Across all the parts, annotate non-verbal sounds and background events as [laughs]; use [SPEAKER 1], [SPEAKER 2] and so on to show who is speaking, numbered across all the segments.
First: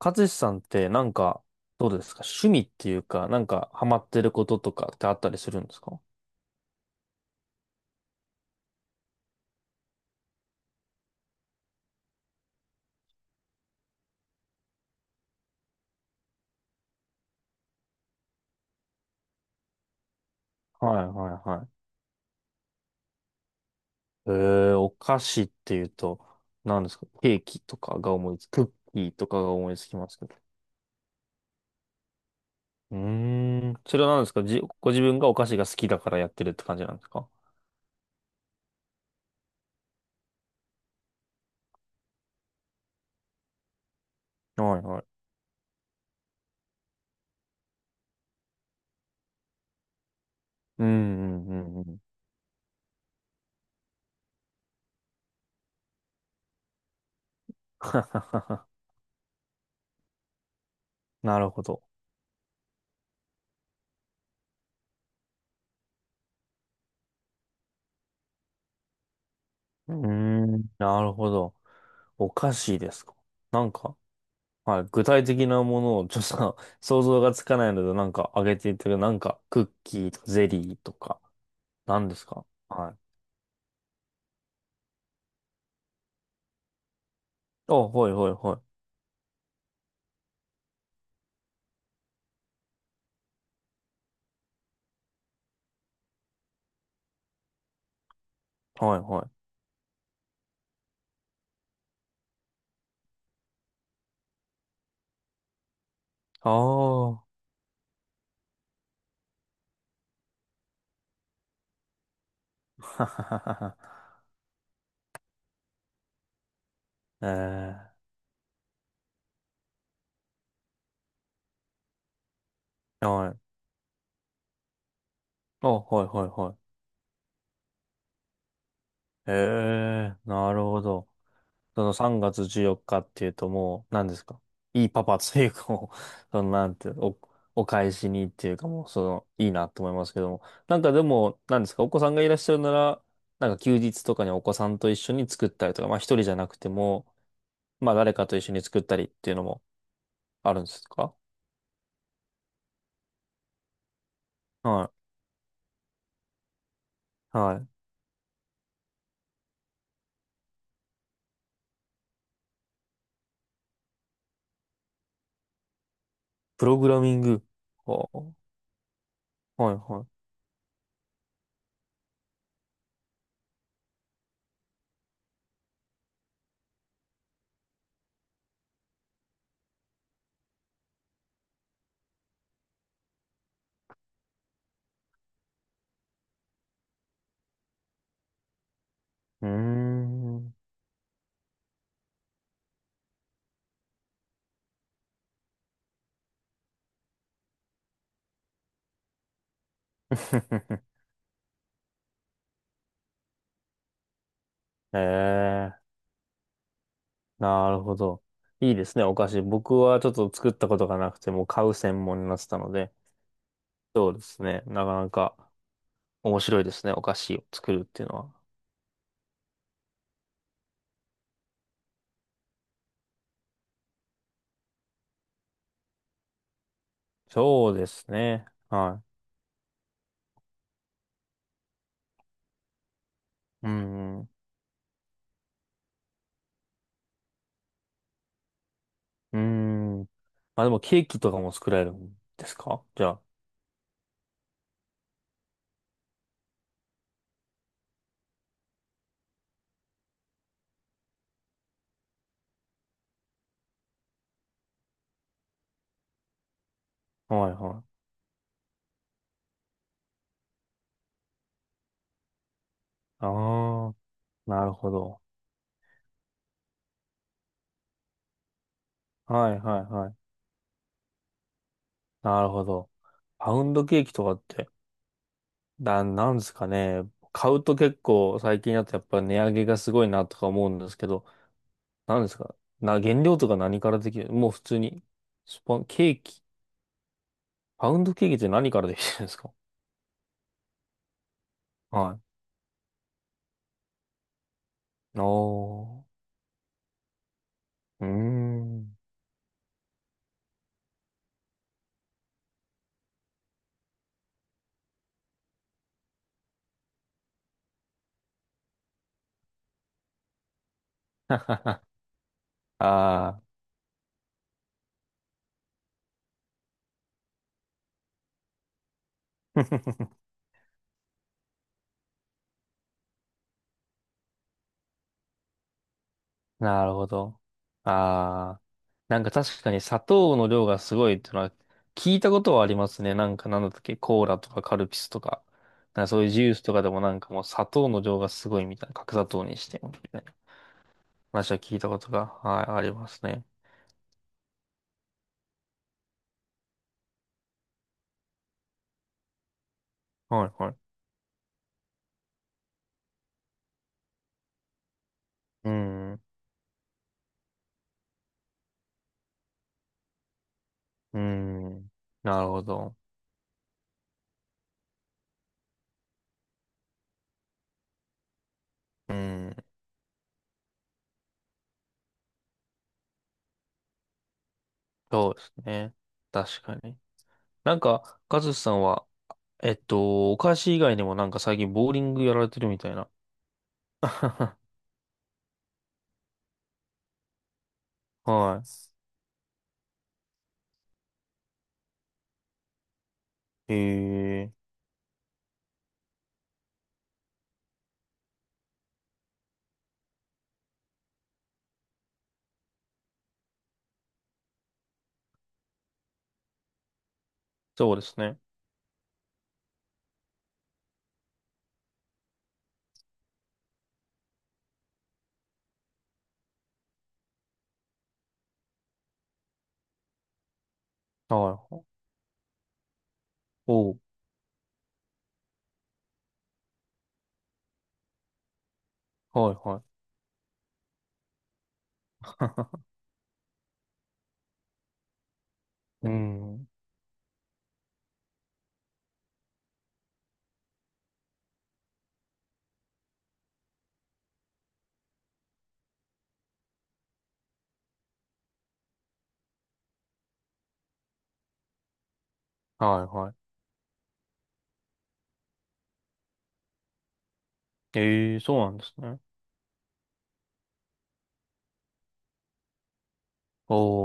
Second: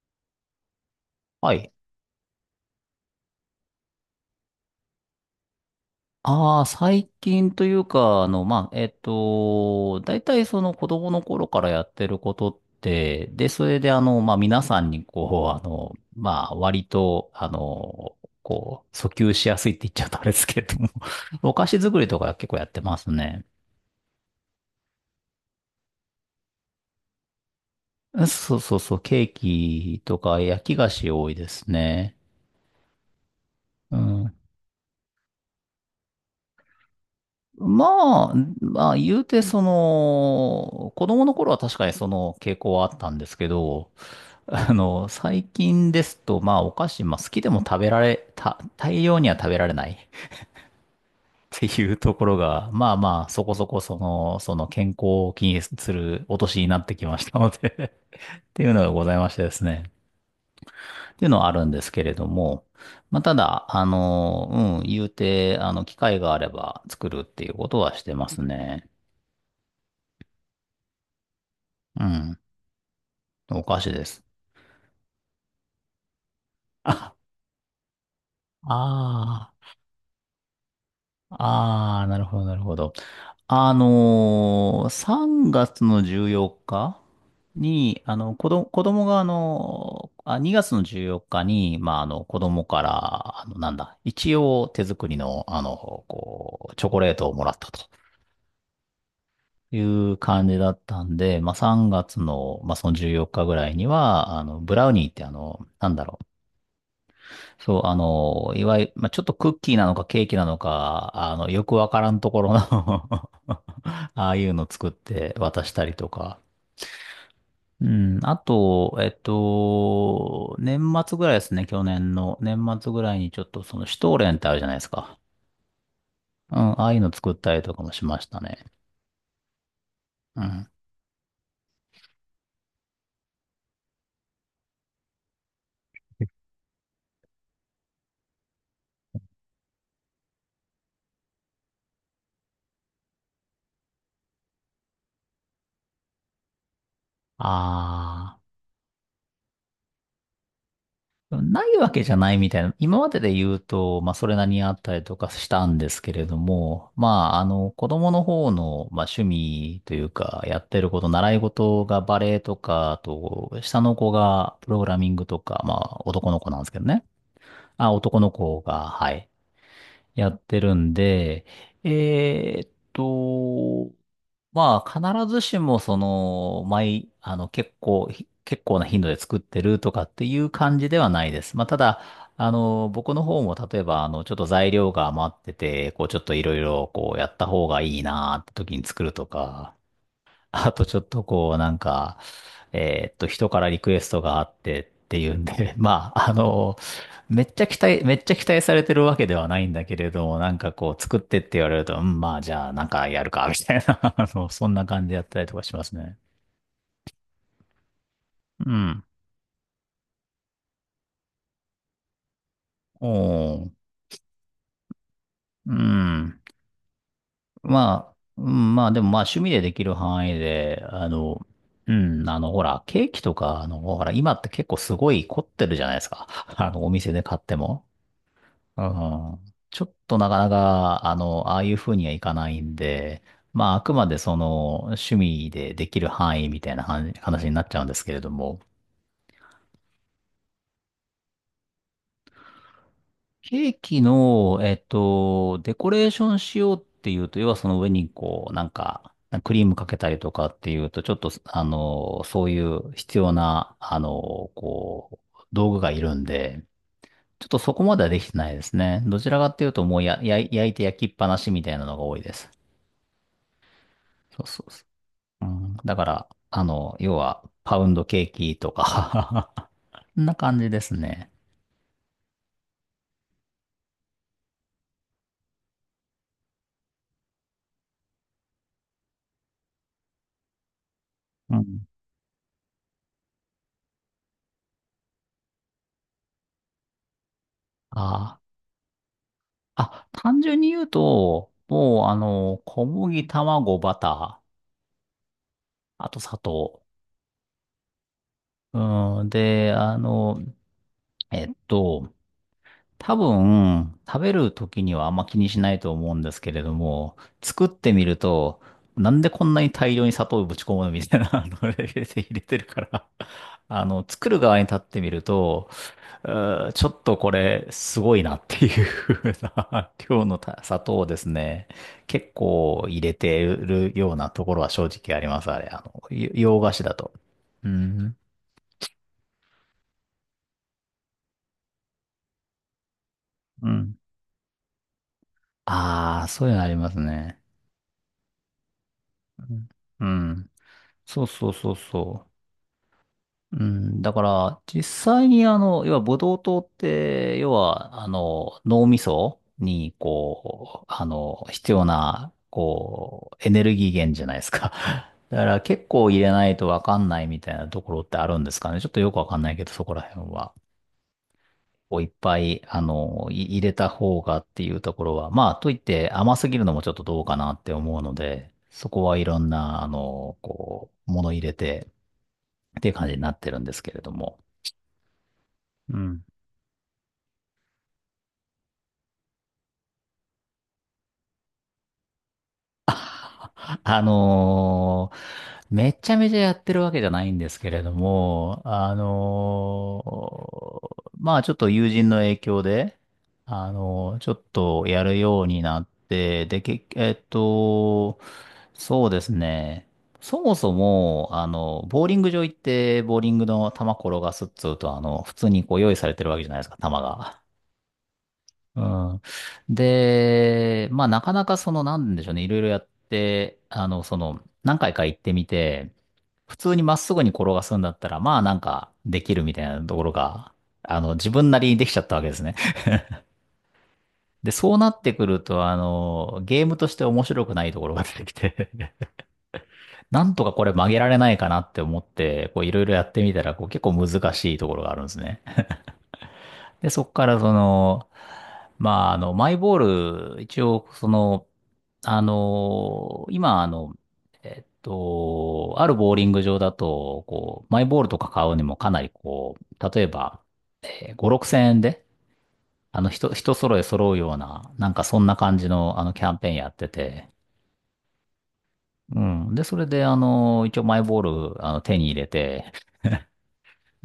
[SPEAKER 1] 勝さんってなんか、
[SPEAKER 2] はい。
[SPEAKER 1] どうですか？趣味っていうか、なんかハマってることとかってあったりするんですか？
[SPEAKER 2] ああ、最近というか、まあ、大体その子供の頃からやってることって、で、それでまあ、皆さんにこう、まあ、割と、こう、訴求しやすいって言っちゃうとあれですけれども、
[SPEAKER 1] はいは
[SPEAKER 2] [laughs]
[SPEAKER 1] い
[SPEAKER 2] お
[SPEAKER 1] は
[SPEAKER 2] 菓
[SPEAKER 1] い。
[SPEAKER 2] 子作りとか結構やってますね。
[SPEAKER 1] えー、お菓子っていうと、何ですかケーキとかが思いつ、
[SPEAKER 2] そう
[SPEAKER 1] クッ
[SPEAKER 2] そうそ
[SPEAKER 1] キ
[SPEAKER 2] う、
[SPEAKER 1] ー
[SPEAKER 2] ケ
[SPEAKER 1] と
[SPEAKER 2] ー
[SPEAKER 1] かが思いつき
[SPEAKER 2] キ
[SPEAKER 1] ま
[SPEAKER 2] と
[SPEAKER 1] すけど。
[SPEAKER 2] か焼き菓子多いですね。
[SPEAKER 1] うーん。
[SPEAKER 2] う
[SPEAKER 1] それは何です
[SPEAKER 2] ん。
[SPEAKER 1] かご自分がお菓子が好きだからやってるって感じなんですか？
[SPEAKER 2] まあ、まあ、言うて、その、子供の頃は確かにその傾向はあったんですけど、
[SPEAKER 1] はいはい。
[SPEAKER 2] 最近ですと、まあ、お菓子、まあ、好きでも食べられ、た、大量には食べられない [laughs] っ
[SPEAKER 1] うんうんう
[SPEAKER 2] て
[SPEAKER 1] んう
[SPEAKER 2] いう
[SPEAKER 1] ん。
[SPEAKER 2] ところが、まあまあ、そこそこ、その健康を気にするお年になってきましたので [laughs] っ
[SPEAKER 1] [laughs]
[SPEAKER 2] ていうのがございましてですね。っていうの
[SPEAKER 1] な
[SPEAKER 2] は
[SPEAKER 1] る
[SPEAKER 2] あ
[SPEAKER 1] ほ
[SPEAKER 2] るんで
[SPEAKER 1] ど。
[SPEAKER 2] すけれども、まあ、ただ、うん、言うて、機会があれば作るっていうことはしてますね。
[SPEAKER 1] うーん。なるほど。
[SPEAKER 2] う
[SPEAKER 1] お
[SPEAKER 2] ん、
[SPEAKER 1] 菓子ですか？
[SPEAKER 2] お
[SPEAKER 1] なん
[SPEAKER 2] 菓子
[SPEAKER 1] か、
[SPEAKER 2] です。
[SPEAKER 1] はい。具体的なものをちょっと [laughs] 想像がつかないので、なんかあげていただくなんか
[SPEAKER 2] あ
[SPEAKER 1] クッキーとかゼリーとか、
[SPEAKER 2] あ、ああ、
[SPEAKER 1] 何で
[SPEAKER 2] なる
[SPEAKER 1] す
[SPEAKER 2] ほ
[SPEAKER 1] か？
[SPEAKER 2] ど、なるほ
[SPEAKER 1] は
[SPEAKER 2] ど。
[SPEAKER 1] い。
[SPEAKER 2] 3月の14日
[SPEAKER 1] あ、
[SPEAKER 2] に、
[SPEAKER 1] はいはいは
[SPEAKER 2] 子供が、あ、2月の14日に、まあ、子供から、なんだ、一応手作りの、こう、チョコレートをもらったと
[SPEAKER 1] い。はいはい。
[SPEAKER 2] いう感じだったんで、まあ、3月の、まあ、その14日ぐらいには、ブラウニーって、なんだろう、
[SPEAKER 1] ああ。[laughs]
[SPEAKER 2] そう、いわゆる、まあ、ちょっとクッキーなのかケーキなのか、よくわからんところの
[SPEAKER 1] はは
[SPEAKER 2] [laughs]
[SPEAKER 1] はは。
[SPEAKER 2] ああいうの作って渡したりとか。う
[SPEAKER 1] え
[SPEAKER 2] ん。あと、年末ぐらいですね、去年の。年末ぐ
[SPEAKER 1] えー。
[SPEAKER 2] らい
[SPEAKER 1] は
[SPEAKER 2] にちょっ
[SPEAKER 1] い。
[SPEAKER 2] とその、シュトーレンってあるじゃないですか。
[SPEAKER 1] あ、はいはいは
[SPEAKER 2] うん。
[SPEAKER 1] い。
[SPEAKER 2] ああいうの作ったりとかもしましたね。
[SPEAKER 1] ええー、
[SPEAKER 2] う
[SPEAKER 1] なる
[SPEAKER 2] ん。
[SPEAKER 1] ほど。その3月14日っていうともう、何ですか？いいパパというかもう、[laughs] そのなんていうの、お返しにっていうかもう、その、いいなと思いますけども。なんかでも、何ですか？お子さんがいらっしゃるなら、なんか休日とかにお子さんと一緒に作ったりとか、まあ一人じゃなくても、まあ誰かと
[SPEAKER 2] あ
[SPEAKER 1] 一緒に作ったりっていうのもあるんですか？
[SPEAKER 2] ないわけじゃないみたいな、今までで言うと、まあ、それなりにあっ
[SPEAKER 1] は
[SPEAKER 2] たりとかしたんですけれども、ま
[SPEAKER 1] い。
[SPEAKER 2] あ、
[SPEAKER 1] はい。
[SPEAKER 2] 子供の方の、まあ、趣味というか、やってること、習い事がバレエとか、あと、下の子がプログラミングとか、まあ、男の子なんで
[SPEAKER 1] プ
[SPEAKER 2] すけ
[SPEAKER 1] ロ
[SPEAKER 2] ど
[SPEAKER 1] グラ
[SPEAKER 2] ね。
[SPEAKER 1] ミング。
[SPEAKER 2] あ、
[SPEAKER 1] はあ
[SPEAKER 2] 男の子が、はい、
[SPEAKER 1] はいは
[SPEAKER 2] や
[SPEAKER 1] い。
[SPEAKER 2] ってるんで、えーっと、まあ、必ずしも、その、結構な頻度で作ってるとかっていう感じではないです。まあ、ただ、僕の方も、例えば、ちょっと材料が余ってて、こう、ちょっといろいろ、こう、やった方がいいなーって時に作ると
[SPEAKER 1] うー
[SPEAKER 2] か、
[SPEAKER 1] ん。
[SPEAKER 2] あとちょっとこう、なんか、人からリクエストがあってっていうんで、[laughs] まあ、めっちゃ期待されてるわけではないんだけれども、なんか
[SPEAKER 1] [laughs]
[SPEAKER 2] こう、作ってって言われると、うん、まあ、じゃあ、なんかやるか、みたいな、[laughs] そんな
[SPEAKER 1] へ
[SPEAKER 2] 感じでやったりとかし
[SPEAKER 1] え。
[SPEAKER 2] ますね。
[SPEAKER 1] なるほど。
[SPEAKER 2] う
[SPEAKER 1] いいです
[SPEAKER 2] ん。
[SPEAKER 1] ね、お菓子。僕はちょっと作ったことがなくて、もう買う専門になってたので、
[SPEAKER 2] おー。
[SPEAKER 1] そうですね。なかなか
[SPEAKER 2] う
[SPEAKER 1] 面
[SPEAKER 2] ん。
[SPEAKER 1] 白いですね、お菓子を作るっていう
[SPEAKER 2] まあ、
[SPEAKER 1] のは。
[SPEAKER 2] うん、まあ、でもまあ、趣味でできる範囲で、うん、ほら、ケーキとか、ほら、今って結構すごい凝ってるじゃないですか。[laughs] お店で買って
[SPEAKER 1] そう
[SPEAKER 2] も。
[SPEAKER 1] ですね。
[SPEAKER 2] う
[SPEAKER 1] は
[SPEAKER 2] んちょっとなかなか、ああいう風にはいかないんで、
[SPEAKER 1] い。う
[SPEAKER 2] まあ、あくまで
[SPEAKER 1] ん。
[SPEAKER 2] その、趣味でできる範囲みたいな話話になっちゃうんですけれども、
[SPEAKER 1] うん。うん、まあでもケーキとかも作られるんですかじゃ
[SPEAKER 2] ケーキの、デコレーションしようっていうと、要はその上にこう、なんか、クリームかけたりとかっていうと、ちょっと、そういう必要な、こう、道具がいるんで、
[SPEAKER 1] あ？
[SPEAKER 2] ちょ
[SPEAKER 1] は
[SPEAKER 2] っ
[SPEAKER 1] い
[SPEAKER 2] とそ
[SPEAKER 1] は
[SPEAKER 2] こま
[SPEAKER 1] い。
[SPEAKER 2] ではできてないですね。どちらかっていうと、もう焼いて焼きっぱなしみたいなのが多いです。
[SPEAKER 1] ああ、
[SPEAKER 2] そうそ
[SPEAKER 1] な
[SPEAKER 2] う
[SPEAKER 1] る
[SPEAKER 2] そ
[SPEAKER 1] ほど。
[SPEAKER 2] う。うん、だから、要は、パウンドケーキと
[SPEAKER 1] は
[SPEAKER 2] か
[SPEAKER 1] いはいは
[SPEAKER 2] [laughs] そん
[SPEAKER 1] い。
[SPEAKER 2] な感じですね。
[SPEAKER 1] なるほど。パウンドケーキとかって、なんですかね。買うと結構最近だとやっぱ値上げがすごいなとか思うんですけど、
[SPEAKER 2] うん。
[SPEAKER 1] 何ですか原料とか何からできるもう普通に。スパン、ケーキ。パウンドケーキっ
[SPEAKER 2] あー
[SPEAKER 1] て何からできてるんですか？
[SPEAKER 2] 単純に言うと、もう、
[SPEAKER 1] は
[SPEAKER 2] 小麦、卵、バター、
[SPEAKER 1] い。お
[SPEAKER 2] あと砂糖。
[SPEAKER 1] ー。うーん。
[SPEAKER 2] うん、で、えっと、多分、食べる時にはあんま気にしないと思うんですけれども、作ってみると、なんでこんなに大量に砂糖をぶち込むのみたいな、あのレ
[SPEAKER 1] [laughs]
[SPEAKER 2] ベルで [laughs] 入れてる
[SPEAKER 1] あ
[SPEAKER 2] から
[SPEAKER 1] あ。
[SPEAKER 2] 作る側に立ってみると、ちょっとこれ、すごいなっていう風な [laughs]、
[SPEAKER 1] [laughs]
[SPEAKER 2] 今日のた砂糖をですね、結構入れてるようなところは正直あります、あれ。洋菓子
[SPEAKER 1] なる
[SPEAKER 2] だ
[SPEAKER 1] ほ
[SPEAKER 2] と。
[SPEAKER 1] ど。
[SPEAKER 2] うん。
[SPEAKER 1] ああ。なんか確かに砂糖の量がすごいっていうのは聞いたことはありますね。なんかなん
[SPEAKER 2] う
[SPEAKER 1] だったっけ？
[SPEAKER 2] ん。
[SPEAKER 1] コーラとかカルピスとか。なんかそ
[SPEAKER 2] あ
[SPEAKER 1] うい
[SPEAKER 2] あ、
[SPEAKER 1] うジ
[SPEAKER 2] そう
[SPEAKER 1] ュ
[SPEAKER 2] い
[SPEAKER 1] ー
[SPEAKER 2] うの
[SPEAKER 1] ス
[SPEAKER 2] あ
[SPEAKER 1] と
[SPEAKER 2] り
[SPEAKER 1] か
[SPEAKER 2] ま
[SPEAKER 1] で
[SPEAKER 2] す
[SPEAKER 1] もなんか
[SPEAKER 2] ね。
[SPEAKER 1] もう砂糖の量がすごいみたいな。角砂
[SPEAKER 2] う
[SPEAKER 1] 糖に
[SPEAKER 2] ん
[SPEAKER 1] してみ
[SPEAKER 2] う
[SPEAKER 1] たいな
[SPEAKER 2] ん。そうそ
[SPEAKER 1] 話
[SPEAKER 2] う
[SPEAKER 1] は
[SPEAKER 2] そう
[SPEAKER 1] 聞いたこと
[SPEAKER 2] そ
[SPEAKER 1] が、
[SPEAKER 2] う。
[SPEAKER 1] はい、ありますね。
[SPEAKER 2] うん、だから、実際に要は、ブドウ糖って、要は、脳みそに、
[SPEAKER 1] はいはい。
[SPEAKER 2] こう、必要な、こう、エネルギー源じゃないですか。[laughs] だから、
[SPEAKER 1] う
[SPEAKER 2] 結構入
[SPEAKER 1] ん。
[SPEAKER 2] れないとわかんないみたいなところってあるんですかね。ちょっとよくわかんないけど、そこら辺は。
[SPEAKER 1] うん。
[SPEAKER 2] こういっぱ
[SPEAKER 1] なる
[SPEAKER 2] い、
[SPEAKER 1] ほど。
[SPEAKER 2] 入れた方がっていうところは、まあ、といって甘すぎるのもちょっとどうかなって思うので、そこ
[SPEAKER 1] う
[SPEAKER 2] はいろん
[SPEAKER 1] ん。
[SPEAKER 2] な、こう、もの入れて、っていう感じになってるんですけれども。
[SPEAKER 1] そうですね。
[SPEAKER 2] うん
[SPEAKER 1] 確かに。なんか、カズさんは、お菓子以外にもなんか最近ボーリングやられてるみたいな。
[SPEAKER 2] あ
[SPEAKER 1] [laughs]
[SPEAKER 2] のーめちゃめちゃやってるわけじゃないんですけれども、
[SPEAKER 1] は
[SPEAKER 2] まあちょっと友人の影響で、
[SPEAKER 1] い。え
[SPEAKER 2] ちょっ
[SPEAKER 1] え、
[SPEAKER 2] とやるようになって、で、そうですね。そもそも、ボーリング場行って、ボーリングの球転がすっつうと、普通にこう用意されてるわけじゃないですか、球が。
[SPEAKER 1] そうですね。
[SPEAKER 2] うん。で、まあなかなかその、なんでしょうね、いろいろやって、その、何回か行ってみて、普通にまっすぐに転がすんだったら、まあなんかできるみたいなところが、自分な
[SPEAKER 1] は
[SPEAKER 2] りに
[SPEAKER 1] い。
[SPEAKER 2] できちゃったわけですね。
[SPEAKER 1] おう、
[SPEAKER 2] で、そうなってくると、ゲームとして面白くないところが出てきて [laughs]
[SPEAKER 1] はいは
[SPEAKER 2] なんとかこれ曲げられないかなって思って、こういろいろやってみたら、こう結構難しいところがあるんですね。
[SPEAKER 1] い。[laughs] うん。
[SPEAKER 2] で、そこからその、まあ、マイボール、一応、その、今、あるボーリング場だと、こう、マイボールとか買うにもかなりこう、例えば、5、6千円で、
[SPEAKER 1] はいは
[SPEAKER 2] 人、
[SPEAKER 1] い。
[SPEAKER 2] 人揃え揃うような、なんかそんな感じの、キャンペーンやってて、
[SPEAKER 1] ええ、そうなんです
[SPEAKER 2] う
[SPEAKER 1] ね。
[SPEAKER 2] ん。で、それで、一応マイボール、手に入れて、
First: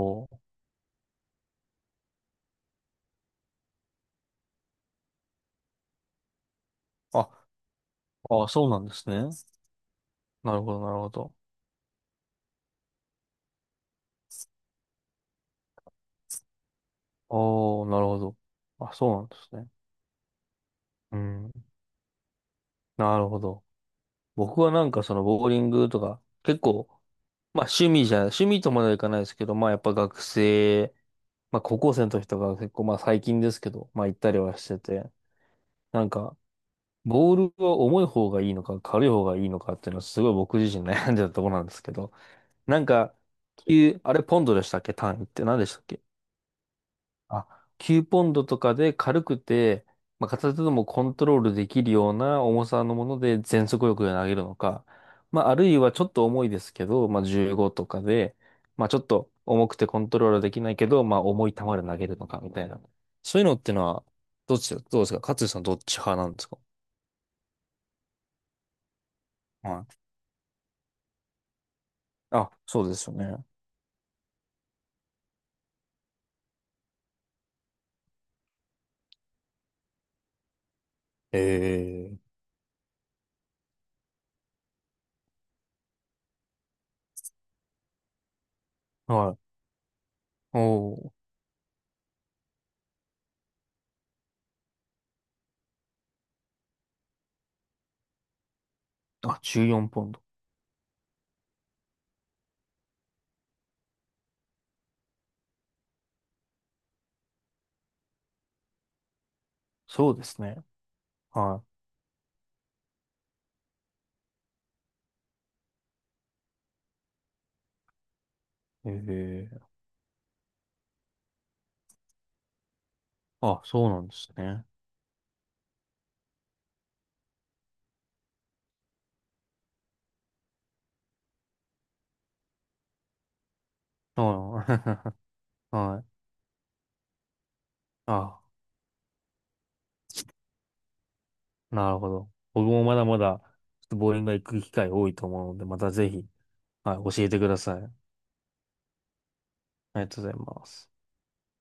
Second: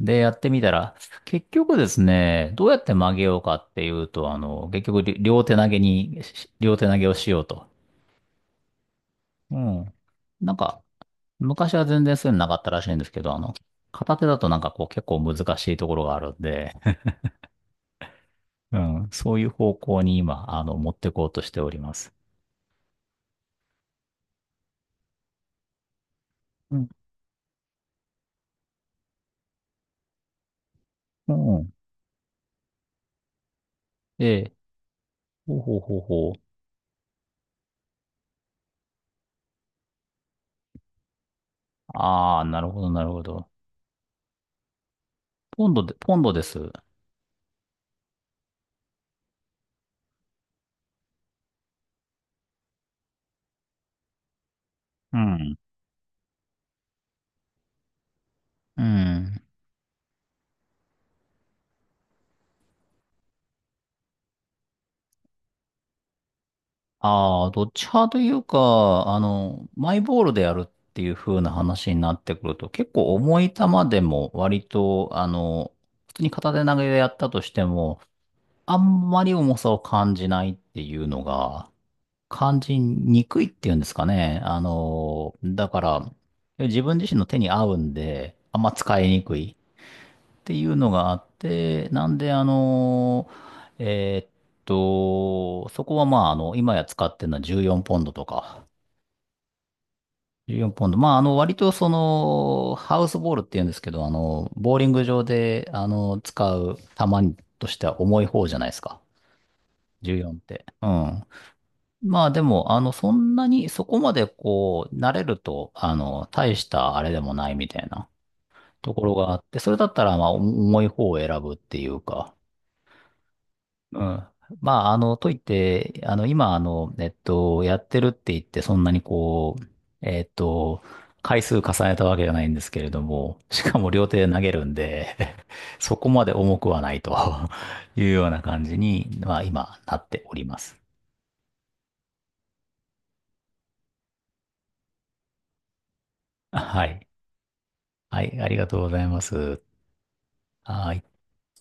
[SPEAKER 2] で、や
[SPEAKER 1] ー。
[SPEAKER 2] ってみたら、結局ですね、どうやって曲げようかっていうと、結局、り両手投げに、し両手投げを
[SPEAKER 1] あ、
[SPEAKER 2] しようと。
[SPEAKER 1] あ、そうなんですね。
[SPEAKER 2] うん。
[SPEAKER 1] な
[SPEAKER 2] なん
[SPEAKER 1] るほど、
[SPEAKER 2] か、
[SPEAKER 1] なるほど。
[SPEAKER 2] 昔は全然そういうのなかったらしいんですけど、片手だとなんかこう結構難しいところがあるんで、[laughs]
[SPEAKER 1] おー、なるほど。
[SPEAKER 2] う
[SPEAKER 1] あ、
[SPEAKER 2] ん、
[SPEAKER 1] そうなん
[SPEAKER 2] そ
[SPEAKER 1] で
[SPEAKER 2] ういう
[SPEAKER 1] すね。
[SPEAKER 2] 方向に今、持って
[SPEAKER 1] う
[SPEAKER 2] こうとし
[SPEAKER 1] ん。
[SPEAKER 2] ております。
[SPEAKER 1] なるほど。僕はなんかそのボーリングとか、結
[SPEAKER 2] う
[SPEAKER 1] 構、
[SPEAKER 2] ん。
[SPEAKER 1] 趣味とまではいかないですけど、まあやっぱ学生、
[SPEAKER 2] う
[SPEAKER 1] まあ
[SPEAKER 2] ん。
[SPEAKER 1] 高校生の時とか結構まあ最近ですけど、まあ行っ
[SPEAKER 2] え
[SPEAKER 1] たり
[SPEAKER 2] え。
[SPEAKER 1] はしてて、
[SPEAKER 2] ほうほうほう
[SPEAKER 1] なん
[SPEAKER 2] ほ
[SPEAKER 1] か、
[SPEAKER 2] う。
[SPEAKER 1] ボールは重い方がいいのか軽い方がいいのかっていうのはすごい僕自身悩んでたところなんですけど、
[SPEAKER 2] ああ、なる
[SPEAKER 1] な
[SPEAKER 2] ほ
[SPEAKER 1] ん
[SPEAKER 2] ど、なる
[SPEAKER 1] か、
[SPEAKER 2] ほど。
[SPEAKER 1] 球、あれポンドでしたっけ？単位って何で
[SPEAKER 2] ポン
[SPEAKER 1] した
[SPEAKER 2] ド
[SPEAKER 1] っ
[SPEAKER 2] で、
[SPEAKER 1] け？
[SPEAKER 2] ポンドです。う
[SPEAKER 1] あ、9ポンドとかで軽くて、まあ、片手でもコントロールできるような重さのもので全速力で投げるのか、まあ、あ
[SPEAKER 2] ん。
[SPEAKER 1] るいはちょっと重いですけど、まあ、15とかで、
[SPEAKER 2] う
[SPEAKER 1] まあ、ちょっと
[SPEAKER 2] ん。
[SPEAKER 1] 重くてコントロールできないけど、まあ、重い球で投げるのかみたいな。そういうのってのは、どっちだ、どうですか勝地さんどっち派なんですか？
[SPEAKER 2] ああ、どっち派というか、
[SPEAKER 1] はい。
[SPEAKER 2] マイボールでやるっていう風な話になってく
[SPEAKER 1] あ、
[SPEAKER 2] ると、
[SPEAKER 1] そう
[SPEAKER 2] 結
[SPEAKER 1] です
[SPEAKER 2] 構
[SPEAKER 1] よ
[SPEAKER 2] 重
[SPEAKER 1] ね。
[SPEAKER 2] い球でも割と、普通に片手投げでやったとしても、あんまり重さを感じないっていうのが、
[SPEAKER 1] ええ
[SPEAKER 2] 感じにくいっていうんですかね。だから、自分自身の手に合うんで、あんま使いに
[SPEAKER 1] は
[SPEAKER 2] く
[SPEAKER 1] い。
[SPEAKER 2] い。って
[SPEAKER 1] お
[SPEAKER 2] いうのが
[SPEAKER 1] お。
[SPEAKER 2] あって、なんで、えーっそこはまあ、今や使ってるのは14ポンドとか、
[SPEAKER 1] あ、14ポンド。
[SPEAKER 2] 14ポンド。まあ、割とその、ハウスボールっていうんですけど、ボーリング場で、使う球としては重い方じゃないですか。
[SPEAKER 1] そうで
[SPEAKER 2] 14っ
[SPEAKER 1] すね。
[SPEAKER 2] て。うん。
[SPEAKER 1] は
[SPEAKER 2] まあでも、そんなに、そこまでこう、慣れると、大したあれでもないみたいなところがあって、
[SPEAKER 1] い。
[SPEAKER 2] そ
[SPEAKER 1] ええ
[SPEAKER 2] れだったら、まあ、重い方を選ぶっていうか、
[SPEAKER 1] あ、そう
[SPEAKER 2] う
[SPEAKER 1] なんで
[SPEAKER 2] ん。
[SPEAKER 1] すね。
[SPEAKER 2] まあ、といって、今、やってるって言って、そんなにこう、えっと、回数重ねたわけじゃないんですけれども、しかも両手で投げるん
[SPEAKER 1] は
[SPEAKER 2] で、[laughs]
[SPEAKER 1] い [laughs]
[SPEAKER 2] そ
[SPEAKER 1] は
[SPEAKER 2] こ
[SPEAKER 1] い。
[SPEAKER 2] まで重くはないと [laughs] いうよう
[SPEAKER 1] あ、
[SPEAKER 2] な感じに、まあ、今、なっております。
[SPEAKER 1] なるほど。僕もまだまだ、ちょっとボーリングが行く機会多いと思うので、またぜひ、
[SPEAKER 2] は
[SPEAKER 1] はい、
[SPEAKER 2] い。
[SPEAKER 1] 教えてください。あ
[SPEAKER 2] はい、ありがとうございます。
[SPEAKER 1] りがとうございます。
[SPEAKER 2] はい。